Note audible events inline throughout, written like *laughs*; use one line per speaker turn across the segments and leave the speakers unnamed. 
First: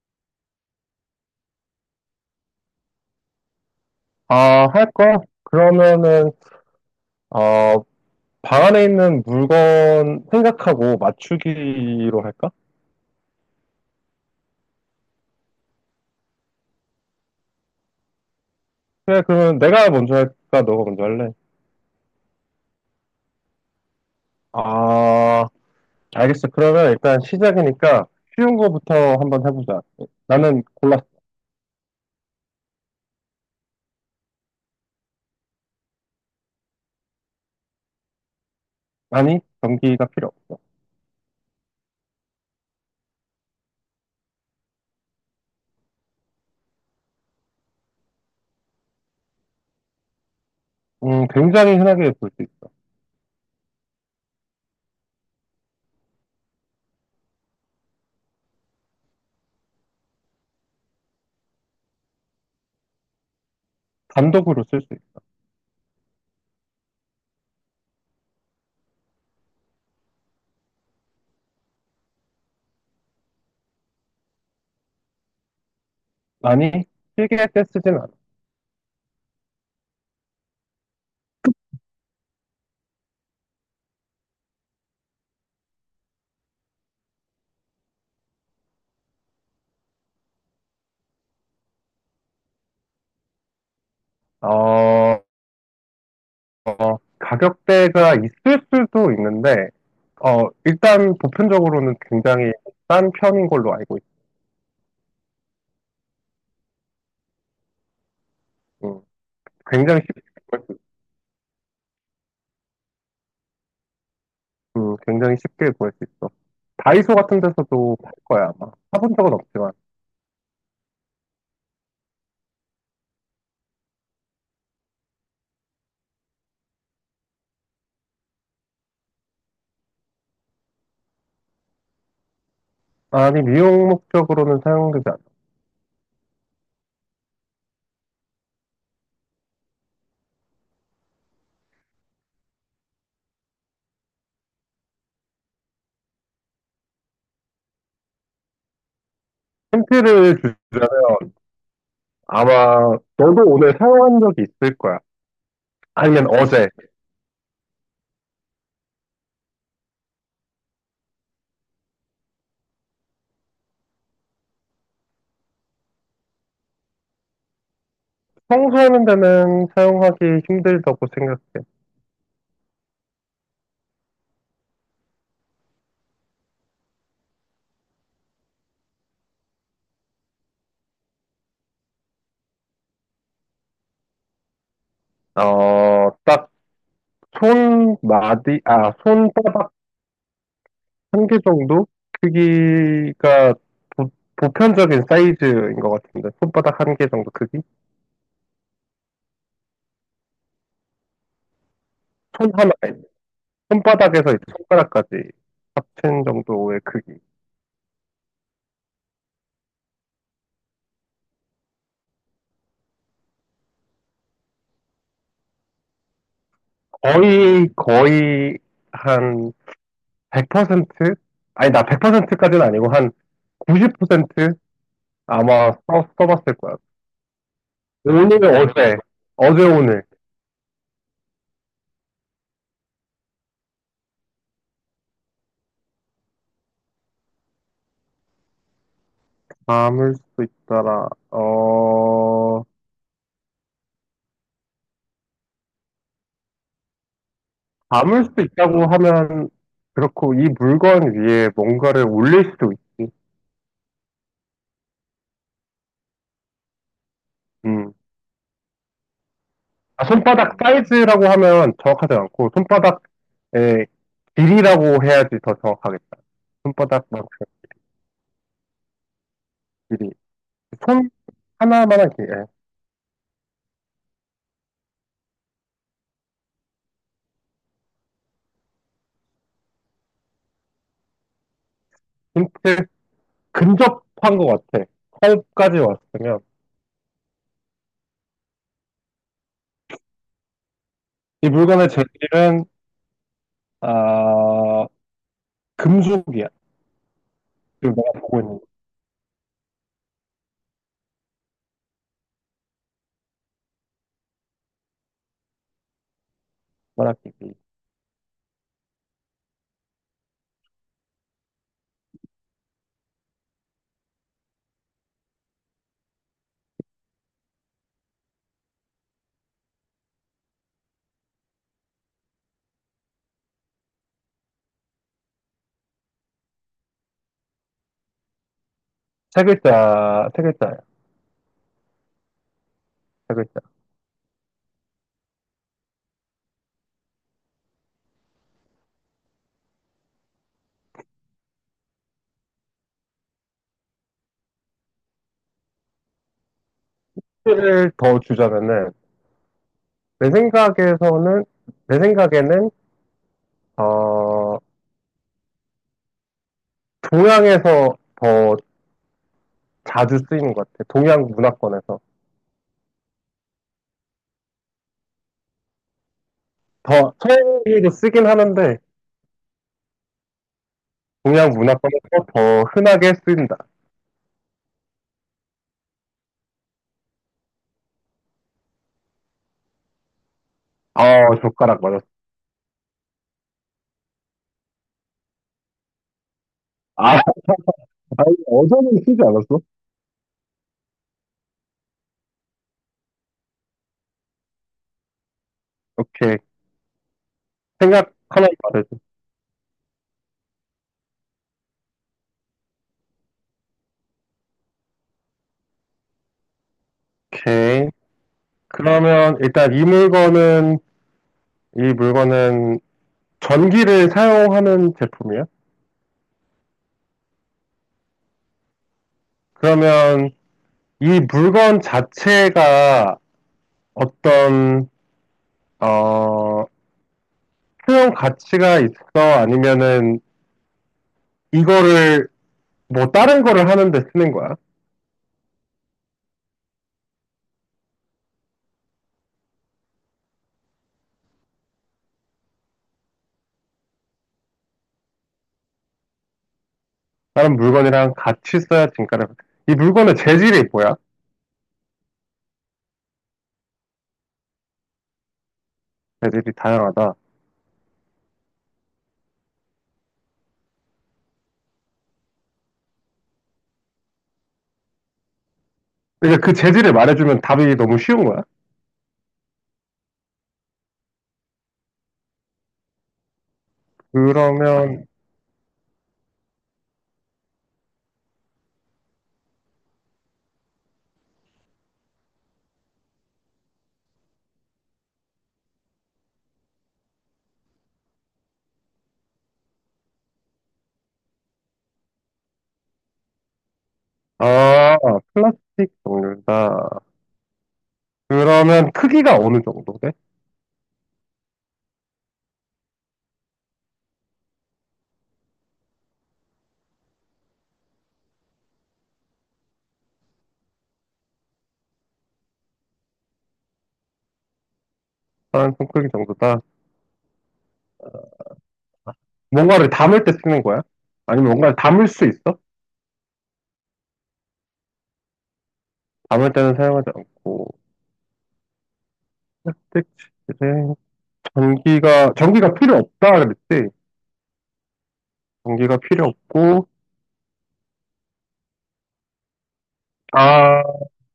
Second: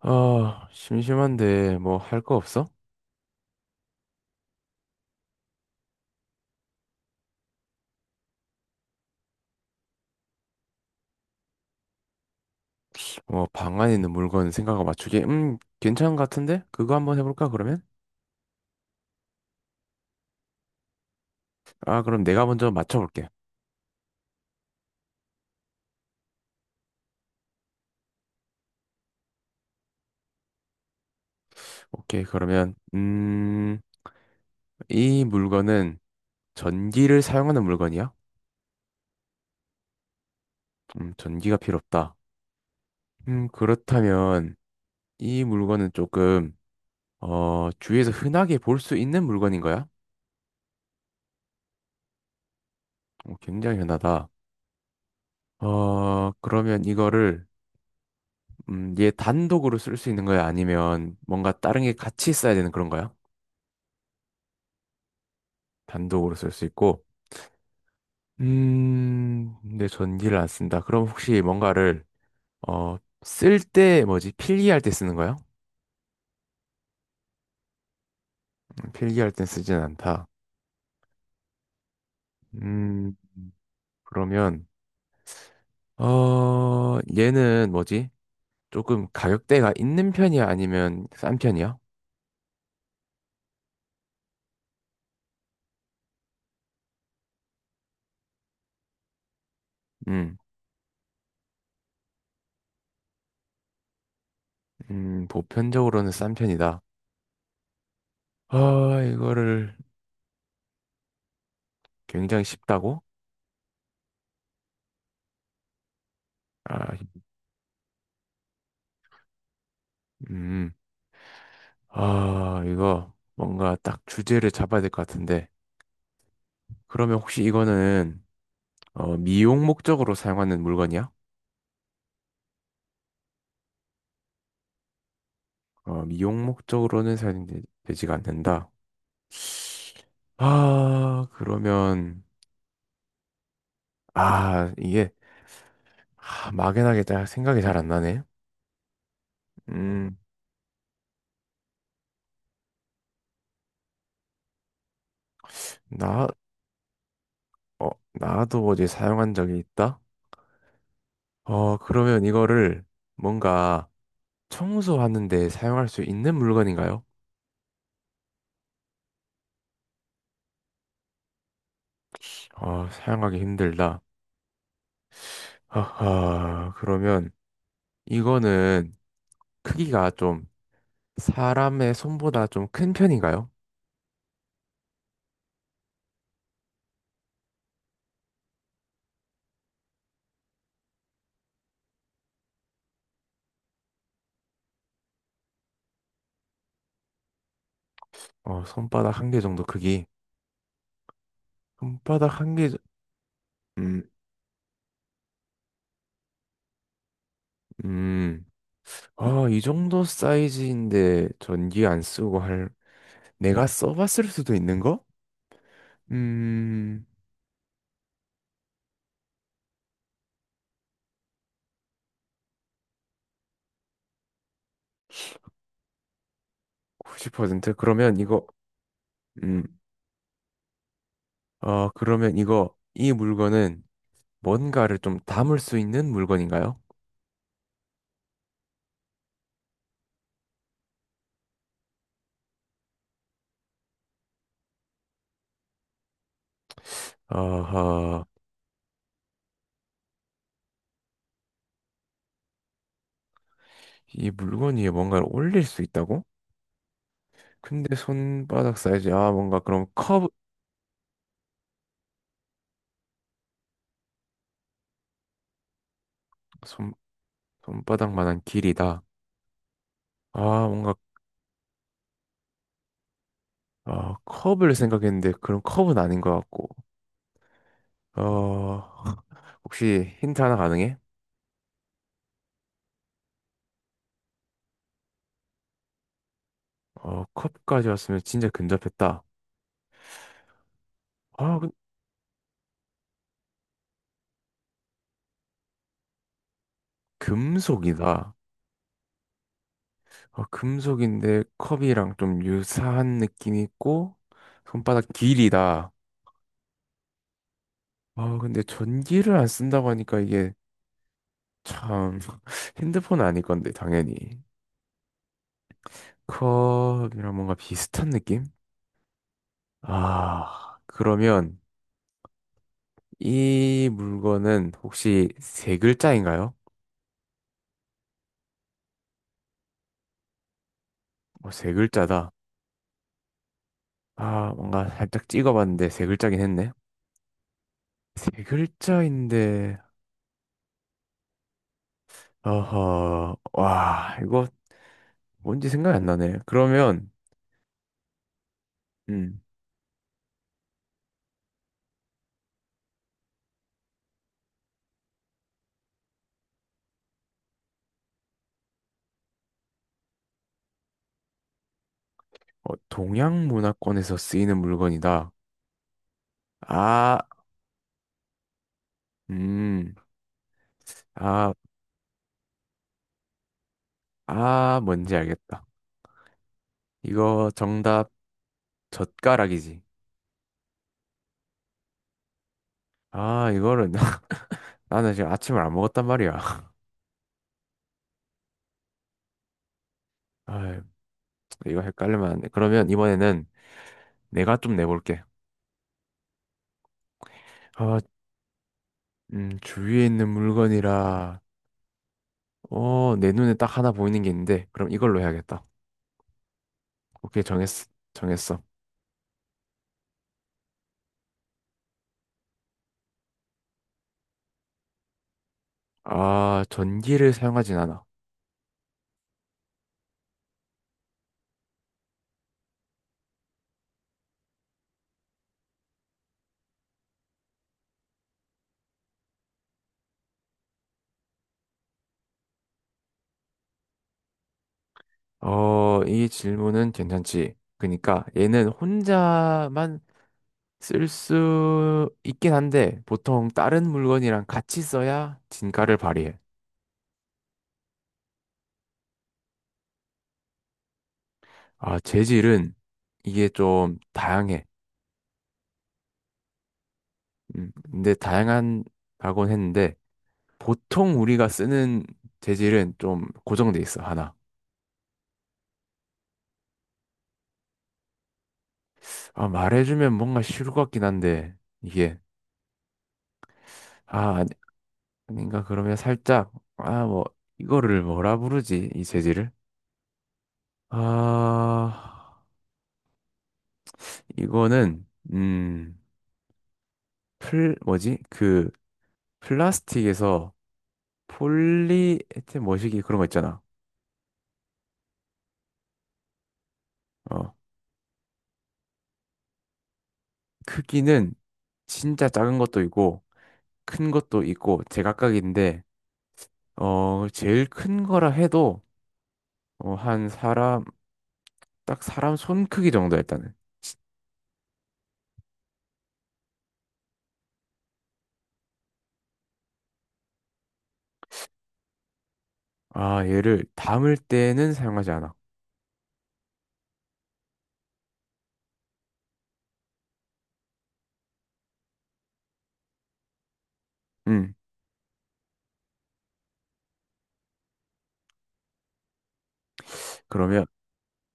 아, 심심한데 뭐 할 거 없어?
아, 할 거? 그러면은, 어, 방 안에 있는 물건 생각하고 맞추기로 할까?
뭐 방 안에 있는 물건 생각하고 맞추기. 괜찮은 것 같은데? 그거 한번 해볼까 그러면?
그래, 그러면 내가 먼저 할까? 너가 먼저 할래?
아, 그럼 내가 먼저 맞춰볼게.
아, 알겠어. 그러면 일단 시작이니까 쉬운 거부터 한번 해보자. 나는 골랐어.
오케이, 그러면 이 물건은 전기를 사용하는 물건이야?
아니, 전기가 필요 없어.
전기가 필요 없다. 그렇다면 이 물건은 조금 주위에서 흔하게 볼 수 있는 물건인 거야?
굉장히 흔하게 볼 수 있어.
어, 굉장히 흔하다. 어, 그러면 이거를 얘 단독으로 쓸 수 있는 거야? 아니면 뭔가 다른 게 같이 써야 되는 그런 거야?
단독으로 쓸 수 있어.
단독으로 쓸 수 있고. 근데 전기를 안 쓴다. 그럼 혹시 뭔가를, 어, 쓸 때, 뭐지? 필기할 때 쓰는 거야?
아니, 필기할 때 쓰진 않아.
필기할 땐 쓰진 않다. 음, 그러면, 얘는 뭐지? 조금 가격대가 있는 편이야? 아니면 싼 편이야?
어, 가격대가 있을 수도 있는데,
음,
일단 보편적으로는 굉장히 싼 편인 걸로 알고 있어.
보편적으로는 싼 편이다.
음,
아, 이거를
굉장히 쉽,
굉장히 쉽다고?
굉장히 쉽게 구할 수 있어.
아,
다이소 같은 데서도 팔 거야, 아마. 사본 적은 없지만.
음. 아, 이거 뭔가 딱 주제를 잡아야 될 것 같은데. 그러면 혹시 이거는 미용 목적으로 사용하는 물건이야?
아니, 미용 목적으로는 사용되지 않아.
어, 미용 목적으로는 사용되지가 않는다. 아, 그러면 아, 이게 아, 막연하게 딱 생각이 잘 안 나네. 음,
힌트를 주자면 아마 너도 오늘 사용한 적이 있을 거야. 아니면
나,
어제.
어, 나도 어제 사용한 적이 있다. 어, 그러면 이거를 뭔가 청소하는데 사용할 수 있는 물건인가요?
청소하는 데는 사용하기 힘들다고 생각해.
어, 사용하기 힘들다. 하하, 그러면 이거는 크기가 좀 사람의 손보다 좀 큰 편인가요?
딱 손마디, 아, 손바닥 한 개 정도? 크기가 보, 보편적인 사이즈인 것 같은데 손바닥 한 개 정도 크기?
어, 손바닥 한 개 정도 크기. 손바닥
손
한 개, 저-
하나에
음,
손바닥에서 이제 손가락까지 합친 정도의 크기.
음. 아, 이 정도 사이즈인데 전기 안 쓰고 할, 내가 써봤을 수도 있는 거? 음,
거의 거의 한 100%? 아니, 나 100%까지는 아니고 한 90% 아마 써봤을 거야.
90%? 그러면
오늘
이거,
어제, 어제
음,
오늘.
이 물건은 뭔가를 좀 담을 수 있는 물건인가요?
담을 수 있더라.
어허,
담을 수 있다고 하면 그렇고, 이 물건 위에 뭔가를 올릴 수도 있지.
이 물건 위에 뭔가를 올릴 수 있다고?
음.
근데 손바닥 사이즈 아 뭔가 그럼
아,
컵
손바닥 사이즈라고 하면 정확하지 않고 손바닥의 길이라고 해야지 더 정확하겠다.
손,
손바닥만큼
손바닥만한 길이다
길이.
아 뭔가
손 하나만한 길이. 예.
아 컵을 생각했는데 그럼 컵은 아닌 것 같고 어 *laughs* 혹시 힌트 하나 가능해?
힌트, 근접한 것 같아. 컵까지 왔으면.
어 컵까지 왔으면 진짜 근접했다
이
아 그-
물건의 재질은 아 금속이야. 지금
금속이다
내가 보고 있는,
어, 금속인데 컵이랑 좀 유사한 느낌이 있고 손바닥 길이다
만한 길이.
아 근데 전기를 안 쓴다고 하니까 이게 참 *laughs* 핸드폰 아닐 건데 당연히 컵이랑 뭔가 비슷한 느낌? 아, 그러면 이 물건은 혹시 세 글자인가요?
세 글자, 세 글자야.
어, 세 글자다.
세 글자.
아, 뭔가 살짝 찍어봤는데 세 글자긴 했네. 세 글자인데, 어허, 와, 이거 뭔지 생각이 안 나네. 그러면,
힌트를 더 주자면은,
음,
내 생각에서는, 내 생각에는, 어, 동양에서 더 자주 쓰이는 것 같아. 동양 문화권에서.
어, 동양 문화권에서 쓰이는 물건이다.
더,
아,
서양에도 쓰긴 하는데,
음,
동양
아,
문화권에서 더 흔하게 쓰인다.
아, 뭔지 알겠다. 이거 정답 젓가락이지.
아, 젓가락 맞았어.
아, 이거를 *laughs* 나는 지금 아침을 안 먹었단 말이야. *laughs*
아, 아니, 어제는 쓰지 않았어?
아, 이거 헷갈리면 안 돼. 그러면 이번에는 내가 좀 내볼게.
오케이.
아,
생각 하나만 말해줘.
주위에 있는 물건이라, 어, 내 눈에 딱 하나 보이는 게 있는데, 그럼 이걸로 해야겠다. 오케이, 정했어.
오케이.
정했어.
그러면 일단 이 물건은 전기를 사용하는 제품이야?
아, 전기를 사용하진 않아.
그러면 이 물건 자체가 어떤, 어, 수용 가치가 있어? 아니면은 이거를 뭐 다른 거를 하는데 쓰는 거야?
어, 이 질문은 괜찮지. 그러니까 얘는 혼자만 쓸 수 있긴 한데, 보통 다른 물건이랑 같이 써야 진가를 발휘해.
다른 물건이랑 같이 써야 진가를. 이 물건의 재질이 뭐야?
아, 재질은 이게 좀 다양해.
재질이 다양하다.
근데 다양한 발권 했는데 보통 우리가 쓰는 재질은 좀 고정돼 있어 하나.
그러니까 그 재질을 말해주면 답이 너무 쉬운 거야.
아 말해주면 뭔가 쉬울 것 같긴 한데 이게 아 아니-
그러면,
아닌가 그러면 살짝 아 뭐 이거를 뭐라 부르지 이 재질을? 아 이거는 음플 뭐지 그 플라스틱에서 폴리에틸 뭐시기 그런 거 있잖아.
아, 플라스틱 종류다.
어
그러면 크기가 어느 정도 돼?
크기는 진짜 작은 것도 있고 큰 것도 있고 제각각인데. 어, 제일 큰 거라 해도 어, 한 사람 딱 사람 손 크기 정도 일단은.
사람 손 크기 정도다. 뭔가를 담을 때 쓰는 거야? 아니면 뭔가를 담을 수 있어?
아, 얘를 담을 때는 사용하지 않아.
담을 때는 사용하지 않고. 스틱 재질. 전기가 필요 없다 그랬지.
음.
전기가 필요 없고,
그러면
아,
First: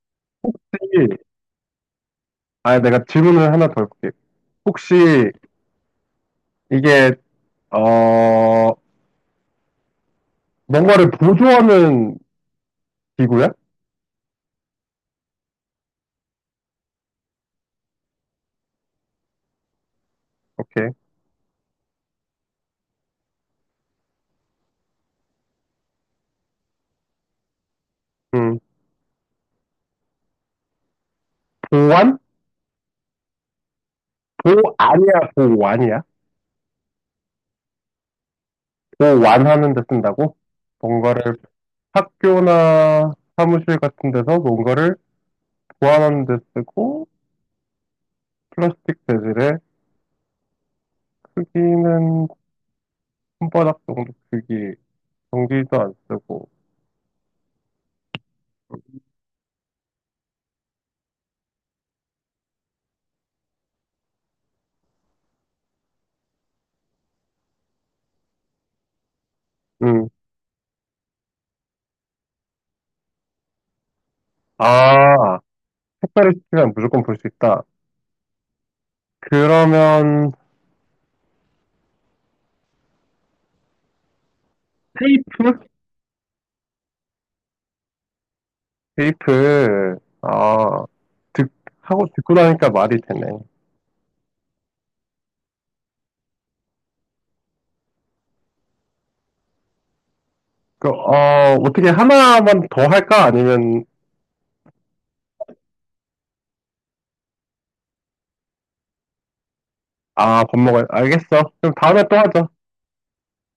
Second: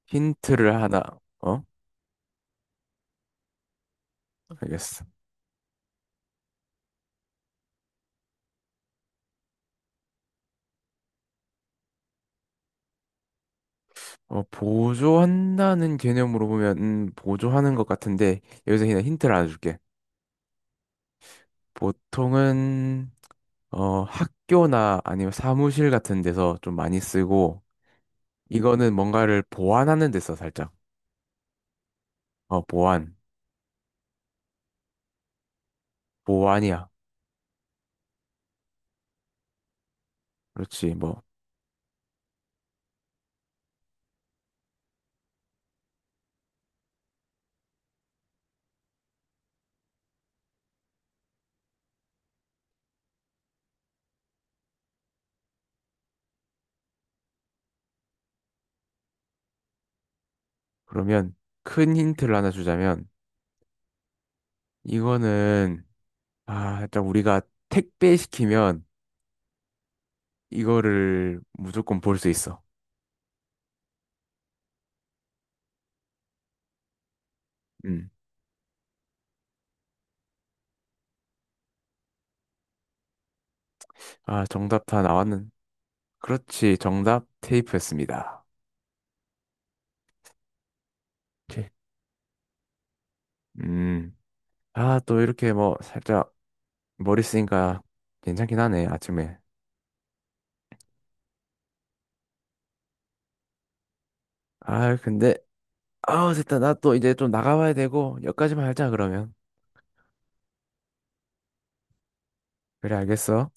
힌트를 하나.
혹시-
어?
아, 내가 질문을 하나 더 해볼게.
알겠어.
혹시 이게, 어, 뭔가를 보조하는 기구야?
어, 보조한다는 개념으로 보면 보조하는 것 같은데 여기서 그냥 힌트를 하나 줄게.
오케이.
보통은 학교나 아니면 사무실 같은 데서 좀 많이 쓰고
음,
이거는 뭔가를 보완하는 데 써, 살짝.
보완?
어, 보완.
보안이야, 보완이야?
보완이야.
보완하는 데 쓴다고?
그렇지. 뭐,
뭔가를 학교나 사무실 같은 데서 뭔가를 보완하는 데 쓰고, 플라스틱 재질의 크기는 손바닥 정도 크기, 전기도 안 쓰고,
그러면 큰 힌트를 하나 주자면 이거는 아, 일단 우리가 택배 시키면
음,
이거를 무조건 볼 수 있어.
아, 색깔을 시키면 무조건 볼 수 있다.
음.
그러면
아, 정답 다 나왔는.
테이프?
그렇지. 정답 테이프였습니다.
테이프. 아, 듣,
오케이.
하고 듣고 나니까 말이 되네.
음. 아, 또 이렇게 뭐 살짝 머리 쓰니까 괜찮긴 하네, 아침에.
어떻게 하나만 더 할까, 아니면?
아, 근데 아, 됐다. 나 또 이제 좀 나가봐야 되고 여기까지만 하자 그러면.
아, 밥 먹어야 알겠어. 그럼 다음에 또 하자.
그래, 알겠어.